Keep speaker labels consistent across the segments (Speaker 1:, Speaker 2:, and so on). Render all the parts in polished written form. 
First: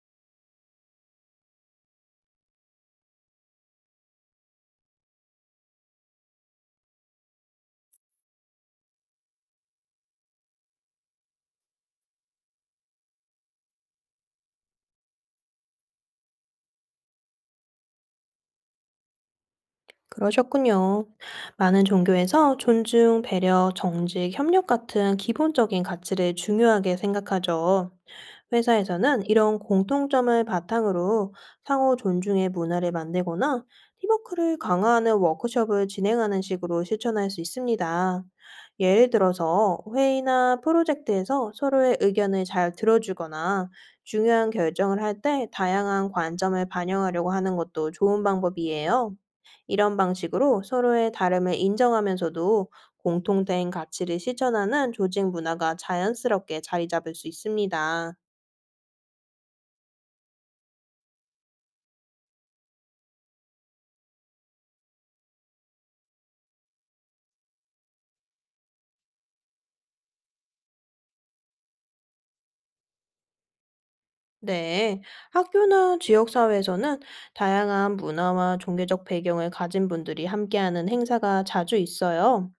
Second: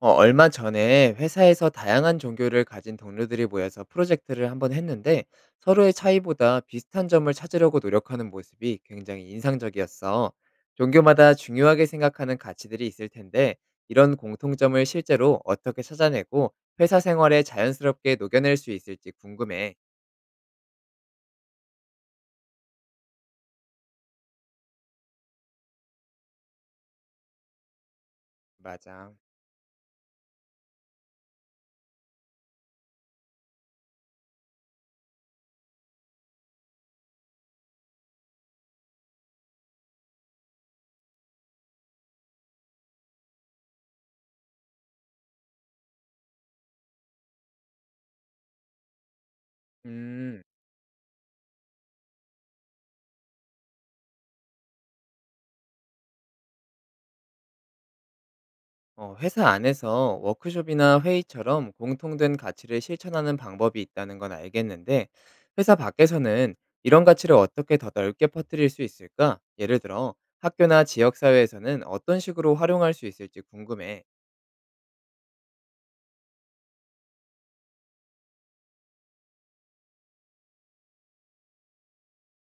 Speaker 1: 얼마 전에 회사에서 다양한 종교를 가진 동료들이 모여서 프로젝트를 한번 했는데 서로의 차이보다 비슷한 점을 찾으려고 노력하는 모습이 굉장히 인상적이었어. 종교마다 중요하게 생각하는 가치들이 있을 텐데 이런 공통점을 실제로 어떻게 찾아내고 회사 생활에 자연스럽게 녹여낼 수 있을지 궁금해.
Speaker 2: 그러셨군요. 많은 종교에서 존중, 배려, 정직, 협력 같은 기본적인 가치를 중요하게 생각하죠.
Speaker 1: 맞아.
Speaker 2: 회사에서는 이런 공통점을 바탕으로 상호 존중의 문화를 만들거나 팀워크를 강화하는 워크숍을 진행하는 식으로 실천할 수 있습니다. 예를 들어서 회의나 프로젝트에서 서로의 의견을 잘 들어주거나 중요한 결정을 할 때 다양한 관점을 반영하려고 하는 것도 좋은 방법이에요. 이런
Speaker 1: 음.
Speaker 2: 방식으로 서로의 다름을 인정하면서도 공통된 가치를 실천하는 조직 문화가 자연스럽게 자리 잡을 수 있습니다.
Speaker 1: 회사 안에서 워크숍이나 회의처럼 공통된 가치를 실천하는 방법이 있다는 건 알겠는데, 회사 밖에서는 이런 가치를 어떻게 더 넓게 퍼뜨릴 수 있을까? 예를 들어, 학교나 지역사회에서는 어떤 식으로 활용할 수 있을지 궁금해.
Speaker 2: 네, 학교나 지역사회에서는 다양한 문화와 종교적 배경을 가진 분들이 함께하는 행사가 자주 있어요.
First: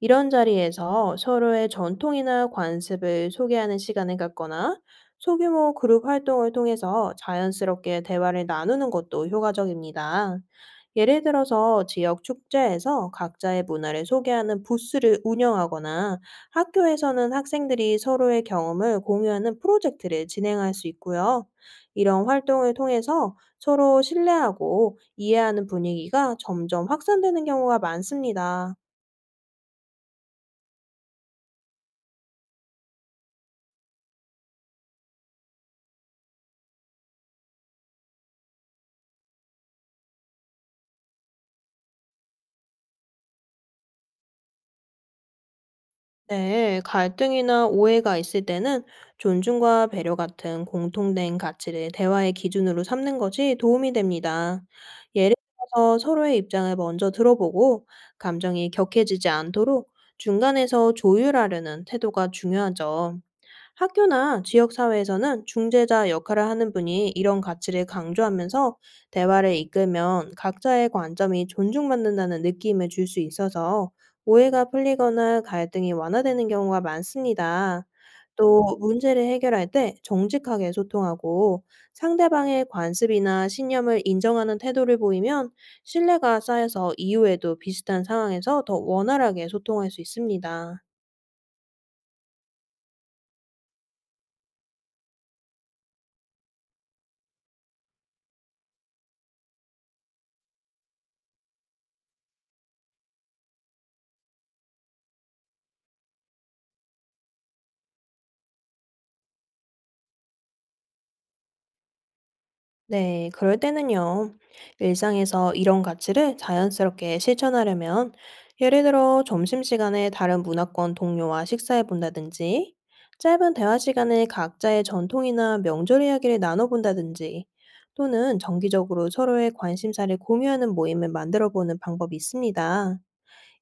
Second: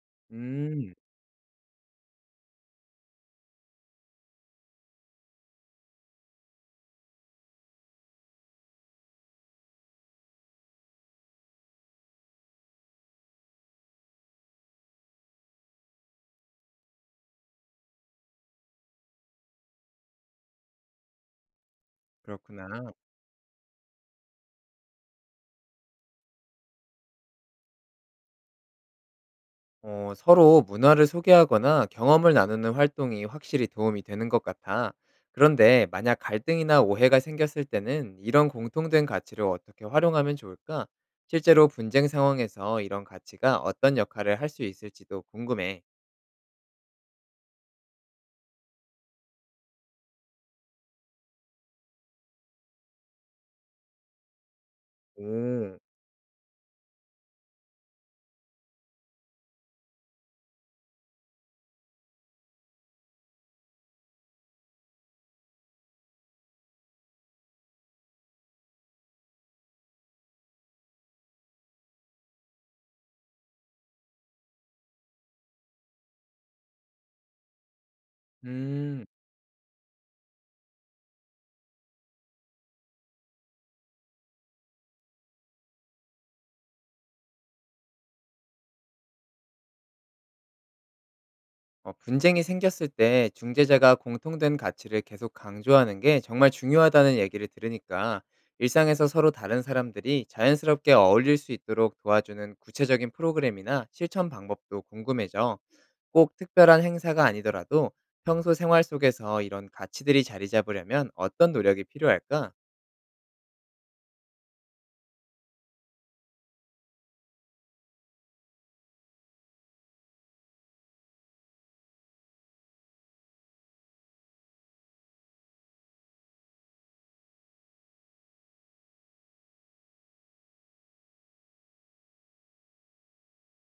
Speaker 2: 이런
Speaker 1: 음,
Speaker 2: 자리에서 서로의 전통이나 관습을 소개하는 시간을 갖거나 소규모 그룹 활동을 통해서 자연스럽게 대화를 나누는 것도 효과적입니다. 예를 들어서 지역 축제에서 각자의 문화를 소개하는 부스를 운영하거나 학교에서는 학생들이 서로의 경험을 공유하는 프로젝트를 진행할 수 있고요. 이런
Speaker 1: 그렇구나.
Speaker 2: 활동을 통해서 서로 신뢰하고 이해하는 분위기가 점점 확산되는 경우가 많습니다.
Speaker 1: 서로 문화를 소개하거나 경험을 나누는 활동이 확실히 도움이 되는 것 같아. 그런데 만약 갈등이나 오해가 생겼을 때는 이런 공통된 가치를 어떻게 활용하면 좋을까? 실제로 분쟁 상황에서 이런 가치가 어떤 역할을 할 수 있을지도 궁금해.
Speaker 2: 네, 갈등이나 오해가 있을 때는 존중과 배려 같은 공통된 가치를 대화의 기준으로 삼는 것이 도움이 됩니다. 예를
Speaker 1: 오,
Speaker 2: 들어서 서로의 입장을 먼저 들어보고 감정이 격해지지 않도록 중간에서 조율하려는 태도가 중요하죠. 학교나 지역사회에서는 중재자 역할을 하는 분이 이런 가치를 강조하면서 대화를 이끌면 각자의 관점이 존중받는다는 느낌을 줄 수 있어서 오해가 풀리거나 갈등이 완화되는 경우가 많습니다. 또
Speaker 1: 음.
Speaker 2: 문제를 해결할 때 정직하게 소통하고 상대방의 관습이나 신념을 인정하는 태도를 보이면 신뢰가 쌓여서 이후에도 비슷한 상황에서 더 원활하게 소통할 수 있습니다.
Speaker 1: 분쟁이 생겼을 때 중재자가 공통된 가치를 계속 강조하는 게 정말 중요하다는 얘기를 들으니까 일상에서 서로 다른 사람들이 자연스럽게 어울릴 수 있도록 도와주는 구체적인 프로그램이나 실천 방법도 궁금해져. 꼭 특별한 행사가 아니더라도 평소 생활 속에서 이런 가치들이 자리 잡으려면 어떤 노력이 필요할까?
Speaker 2: 네, 그럴 때는요. 일상에서 이런 가치를 자연스럽게 실천하려면, 예를 들어 점심시간에 다른 문화권 동료와 식사해 본다든지, 짧은 대화 시간에 각자의 전통이나 명절 이야기를 나눠 본다든지, 또는 정기적으로 서로의 관심사를 공유하는 모임을 만들어 보는 방법이 있습니다.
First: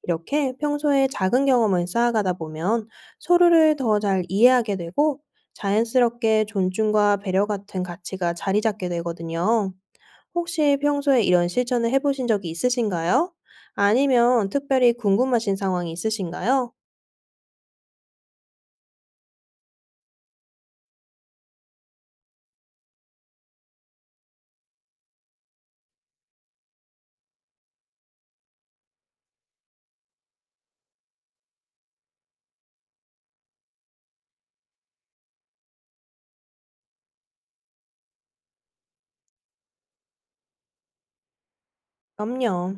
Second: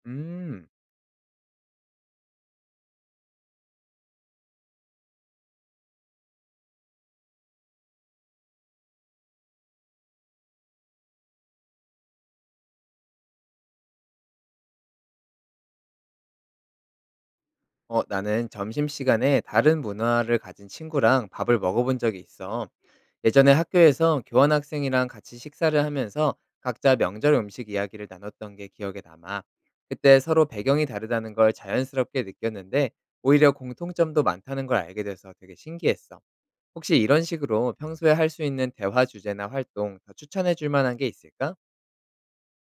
Speaker 2: 이렇게
Speaker 1: 음.
Speaker 2: 평소에 작은 경험을 쌓아가다 보면 서로를 더 잘 이해하게 되고 자연스럽게 존중과 배려 같은 가치가 자리 잡게 되거든요. 혹시 평소에 이런 실천을 해보신 적이 있으신가요? 아니면 특별히 궁금하신 상황이 있으신가요?
Speaker 1: 나는 점심시간에 다른 문화를 가진 친구랑 밥을 먹어본 적이 있어. 예전에 학교에서 교환학생이랑 같이 식사를 하면서 각자 명절 음식 이야기를 나눴던 게 기억에 남아. 그때 서로 배경이 다르다는 걸 자연스럽게 느꼈는데 오히려 공통점도 많다는 걸 알게 돼서 되게 신기했어. 혹시 이런 식으로 평소에 할 수 있는 대화 주제나 활동 더 추천해 줄 만한 게 있을까?
Speaker 2: 그럼요.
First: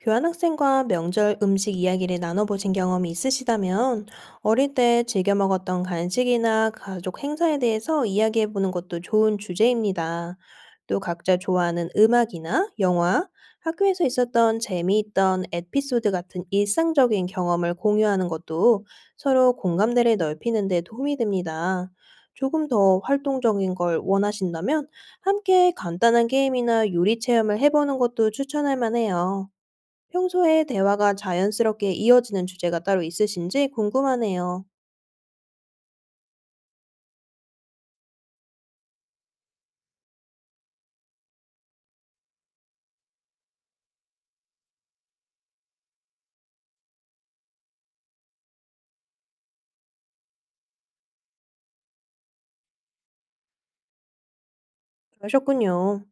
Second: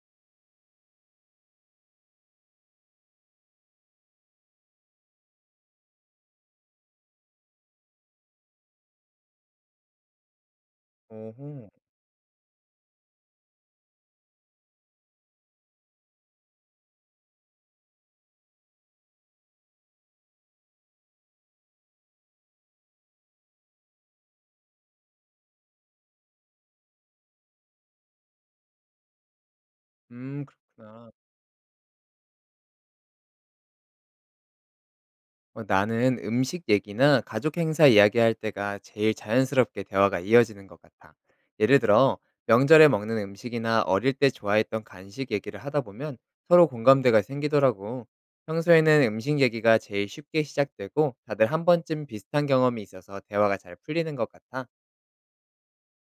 Speaker 2: 교환학생과 명절 음식 이야기를 나눠보신 경험이 있으시다면 어릴 때 즐겨 먹었던 간식이나 가족 행사에 대해서 이야기해보는 것도 좋은 주제입니다. 또 각자
Speaker 1: 오호,
Speaker 2: 좋아하는 음악이나 영화, 학교에서 있었던 재미있던 에피소드 같은 일상적인 경험을 공유하는 것도 서로 공감대를 넓히는 데 도움이 됩니다. 조금 더 활동적인 걸 원하신다면 함께 간단한 게임이나 요리 체험을 해보는 것도 추천할 만해요. 평소에
Speaker 1: 그렇구나.
Speaker 2: 대화가 자연스럽게 이어지는 주제가 따로 있으신지 궁금하네요.
Speaker 1: 나는 음식 얘기나 가족 행사 이야기할 때가 제일 자연스럽게 대화가 이어지는 것 같아. 예를 들어, 명절에 먹는 음식이나 어릴 때 좋아했던 간식 얘기를 하다 보면 서로 공감대가 생기더라고. 평소에는 음식 얘기가 제일 쉽게 시작되고 다들 한 번쯤 비슷한 경험이 있어서 대화가 잘 풀리는 것 같아.
Speaker 2: 그러셨군요.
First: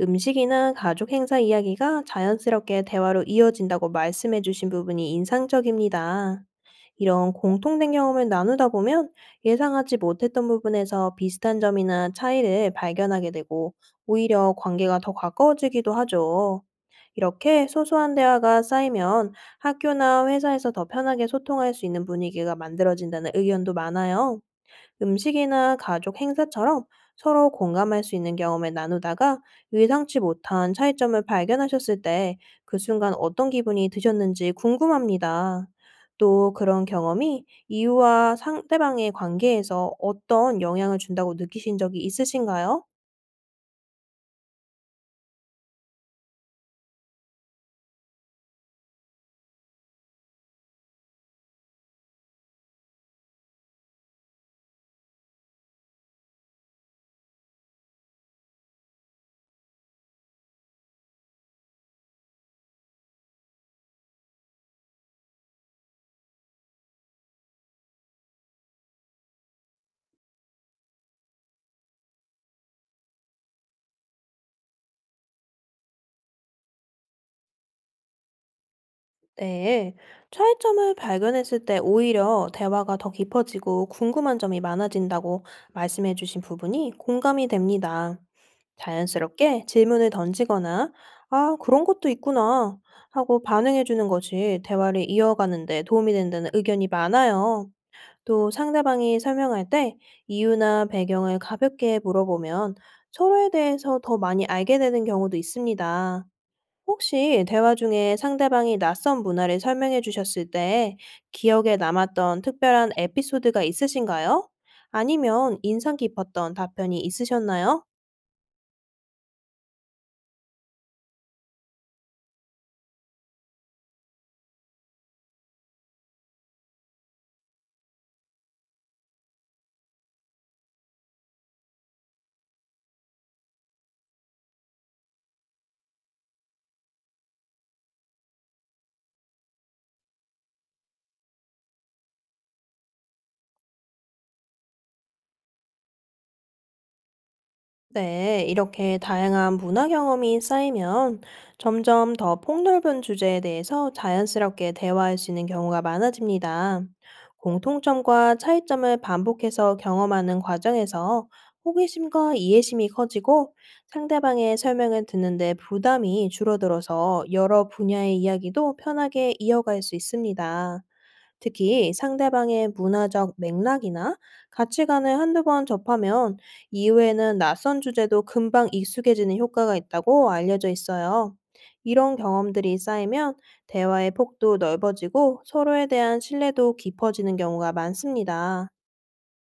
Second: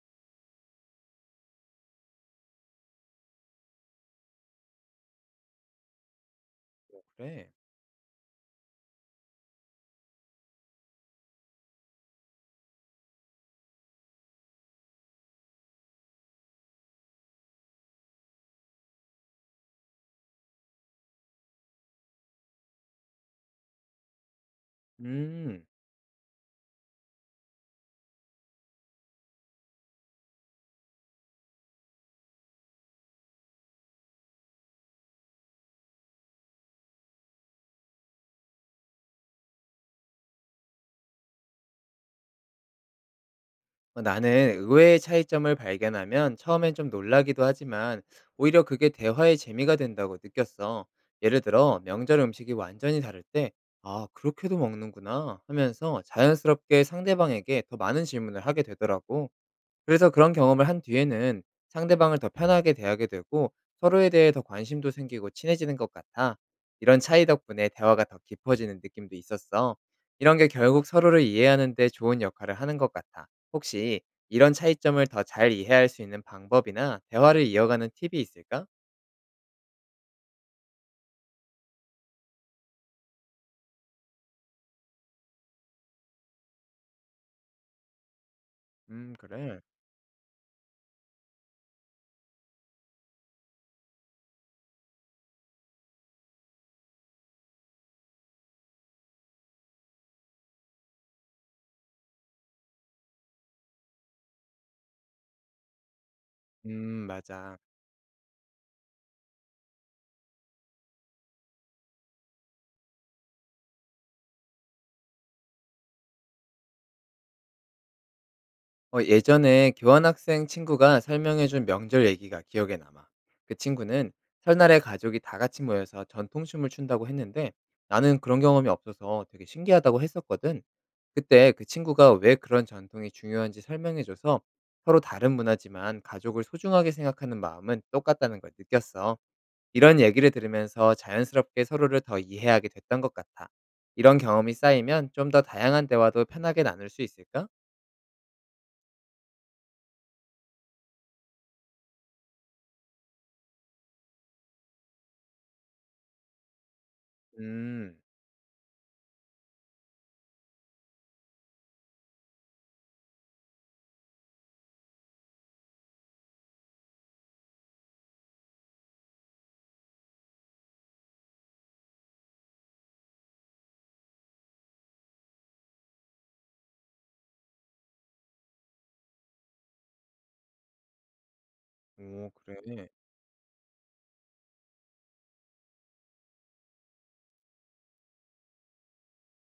Speaker 2: 음식이나 가족 행사 이야기가 자연스럽게 대화로 이어진다고 말씀해 주신 부분이 인상적입니다.
Speaker 1: 오,
Speaker 2: 이런
Speaker 1: 그래.
Speaker 2: 공통된 경험을 나누다 보면 예상하지 못했던 부분에서 비슷한 점이나 차이를 발견하게 되고 오히려 관계가 더 가까워지기도 하죠. 이렇게 소소한 대화가 쌓이면 학교나 회사에서 더 편하게 소통할 수 있는 분위기가 만들어진다는 의견도 많아요.
Speaker 1: 음.
Speaker 2: 음식이나 가족 행사처럼 서로 공감할 수 있는 경험을 나누다가 예상치 못한 차이점을 발견하셨을 때 그 순간 어떤 기분이 드셨는지 궁금합니다. 또 그런 경험이 이유와 상대방의 관계에서 어떤 영향을 준다고 느끼신 적이 있으신가요?
Speaker 1: 나는 의외의 차이점을 발견하면 처음엔 좀 놀라기도 하지만 오히려 그게 대화의 재미가 된다고 느꼈어. 예를 들어 명절 음식이 완전히 다를 때 아, 그렇게도 먹는구나 하면서 자연스럽게 상대방에게 더 많은 질문을 하게 되더라고. 그래서 그런 경험을 한 뒤에는 상대방을 더 편하게 대하게 되고 서로에 대해 더 관심도 생기고 친해지는 것 같아. 이런 차이 덕분에 대화가 더 깊어지는 느낌도 있었어. 이런 게 결국 서로를 이해하는데 좋은 역할을 하는 것 같아. 혹시 이런 차이점을 더 잘 이해할 수 있는 방법이나 대화를 이어가는 팁이 있을까?
Speaker 2: 네, 차이점을 발견했을 때 오히려 대화가 더 깊어지고 궁금한 점이 많아진다고 말씀해주신 부분이 공감이 됩니다.
Speaker 1: 그래.
Speaker 2: 자연스럽게 질문을 던지거나, 아, 그런 것도 있구나 하고 반응해주는 것이 대화를 이어가는데 도움이 된다는 의견이 많아요. 또 상대방이 설명할 때 이유나 배경을 가볍게 물어보면 서로에 대해서 더 많이 알게 되는 경우도 있습니다.
Speaker 1: 음,
Speaker 2: 혹시
Speaker 1: 맞아.
Speaker 2: 대화 중에 상대방이 낯선 문화를 설명해 주셨을 때 기억에 남았던 특별한 에피소드가 있으신가요? 아니면 인상 깊었던 답변이 있으셨나요?
Speaker 1: 예전에 교환학생 친구가 설명해준 명절 얘기가 기억에 남아. 그 친구는 설날에 가족이 다 같이 모여서 전통춤을 춘다고 했는데 나는 그런 경험이 없어서 되게 신기하다고 했었거든. 그때 그 친구가 왜 그런 전통이 중요한지 설명해줘서 서로 다른 문화지만 가족을 소중하게 생각하는 마음은 똑같다는 걸 느꼈어. 이런 얘기를 들으면서 자연스럽게 서로를 더 이해하게 됐던 것 같아. 이런 경험이 쌓이면 좀 더 다양한 대화도 편하게 나눌 수 있을까?
Speaker 2: 네, 이렇게 다양한 문화 경험이 쌓이면 점점 더 폭넓은 주제에 대해서 자연스럽게 대화할 수 있는 경우가 많아집니다.
Speaker 1: 음.
Speaker 2: 공통점과 차이점을 반복해서 경험하는 과정에서 호기심과 이해심이 커지고 상대방의 설명을 듣는데 부담이 줄어들어서 여러 분야의 이야기도 편하게 이어갈 수 있습니다. 특히 상대방의 문화적 맥락이나 가치관을 한두 번 접하면 이후에는 낯선 주제도 금방 익숙해지는 효과가 있다고 알려져 있어요. 이런
Speaker 1: 오, 그래.
Speaker 2: 경험들이 쌓이면 대화의 폭도 넓어지고 서로에 대한 신뢰도 깊어지는 경우가 많습니다.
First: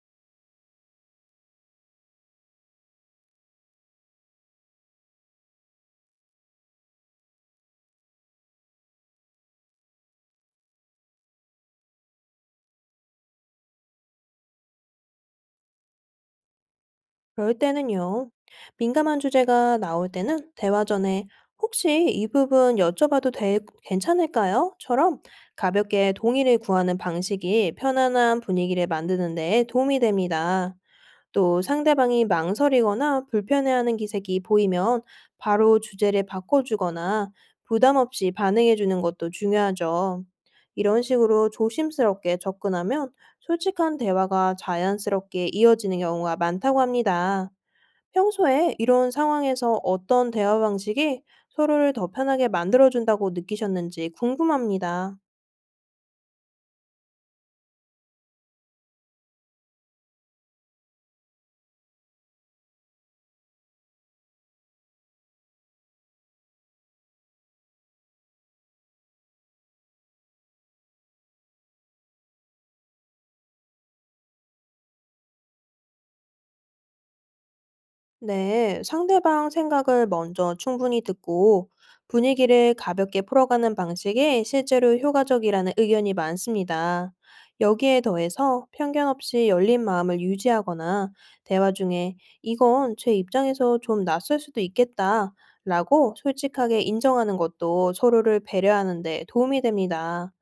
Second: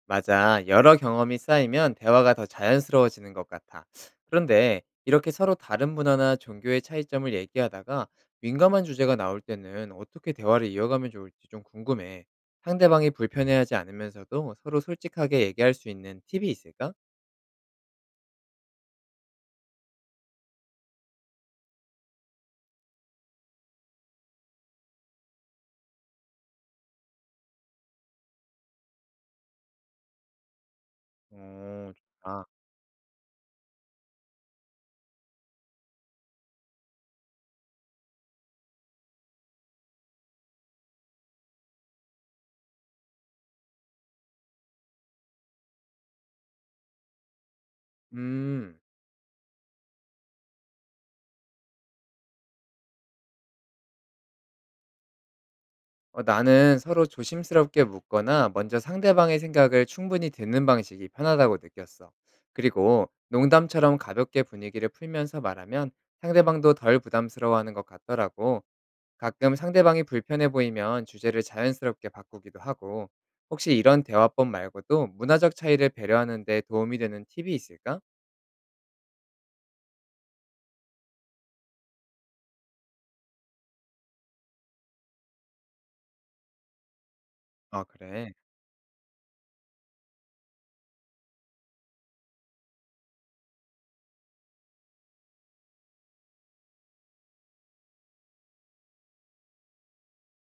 Speaker 1: 맞아. 여러 경험이 쌓이면 대화가 더 자연스러워지는 것 같아. 그런데 이렇게 서로 다른 문화나 종교의 차이점을 얘기하다가 민감한 주제가 나올 때는 어떻게 대화를 이어가면 좋을지 좀 궁금해. 상대방이 불편해하지 않으면서도 서로 솔직하게 얘기할 수 있는 팁이 있을까?
Speaker 2: 그럴 때는요. 민감한 주제가 나올 때는 대화 전에 "혹시 이 부분 여쭤봐도 될, 괜찮을까요?" 처럼 가볍게 동의를 구하는 방식이 편안한 분위기를 만드는 데 도움이 됩니다. 또
Speaker 1: 오
Speaker 2: 상대방이
Speaker 1: 좋다.
Speaker 2: 망설이거나 불편해하는 기색이 보이면 바로 주제를 바꿔주거나 부담 없이 반응해주는 것도 중요하죠. 이런 식으로 조심스럽게 접근하면 솔직한 대화가 자연스럽게 이어지는 경우가 많다고 합니다. 평소에
Speaker 1: 음.
Speaker 2: 이런 상황에서 어떤 대화 방식이 서로를 더 편하게 만들어준다고 느끼셨는지 궁금합니다.
Speaker 1: 나는 서로 조심스럽게 묻거나 먼저 상대방의 생각을 충분히 듣는 방식이 편하다고 느꼈어. 그리고 농담처럼 가볍게 분위기를 풀면서 말하면 상대방도 덜 부담스러워하는 것 같더라고. 가끔 상대방이 불편해 보이면 주제를 자연스럽게 바꾸기도 하고. 혹시 이런 대화법 말고도 문화적 차이를 배려하는 데 도움이 되는 팁이 있을까?
Speaker 2: 네, 상대방 생각을 먼저 충분히 듣고 분위기를 가볍게 풀어가는 방식이 실제로 효과적이라는 의견이 많습니다.
Speaker 1: 아,
Speaker 2: 여기에
Speaker 1: 그래.
Speaker 2: 더해서 편견 없이 열린 마음을 유지하거나 대화 중에 "이건 제 입장에서 좀 낯설 수도 있겠다 라고 솔직하게 인정하는 것도 서로를 배려하는 데 도움이 됩니다.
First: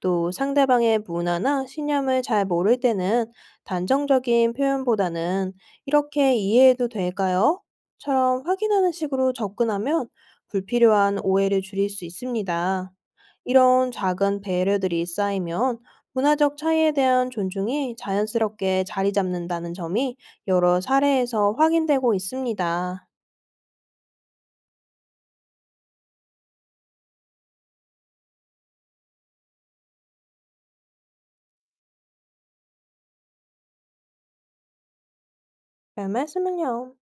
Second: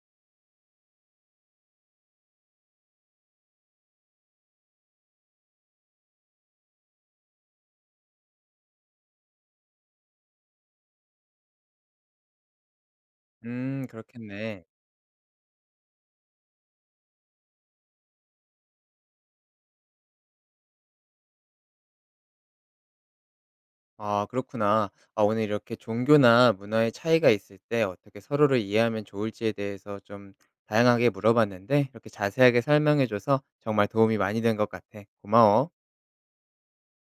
Speaker 2: 또 상대방의 문화나 신념을 잘 모를 때는 단정적인 표현보다는 "이렇게 이해해도 될까요?" 처럼 확인하는 식으로 접근하면 불필요한 오해를 줄일 수 있습니다. 이런 작은
Speaker 1: 그렇겠네.
Speaker 2: 배려들이 쌓이면 문화적 차이에 대한 존중이 자연스럽게 자리 잡는다는 점이 여러 사례에서 확인되고 있습니다.
Speaker 1: 아 그렇구나. 아 오늘 이렇게 종교나 문화의 차이가 있을 때 어떻게 서로를 이해하면 좋을지에 대해서 좀 다양하게 물어봤는데 이렇게 자세하게 설명해 줘서 정말 도움이 많이 된 것 같아. 고마워.
Speaker 2: 별 말씀을요.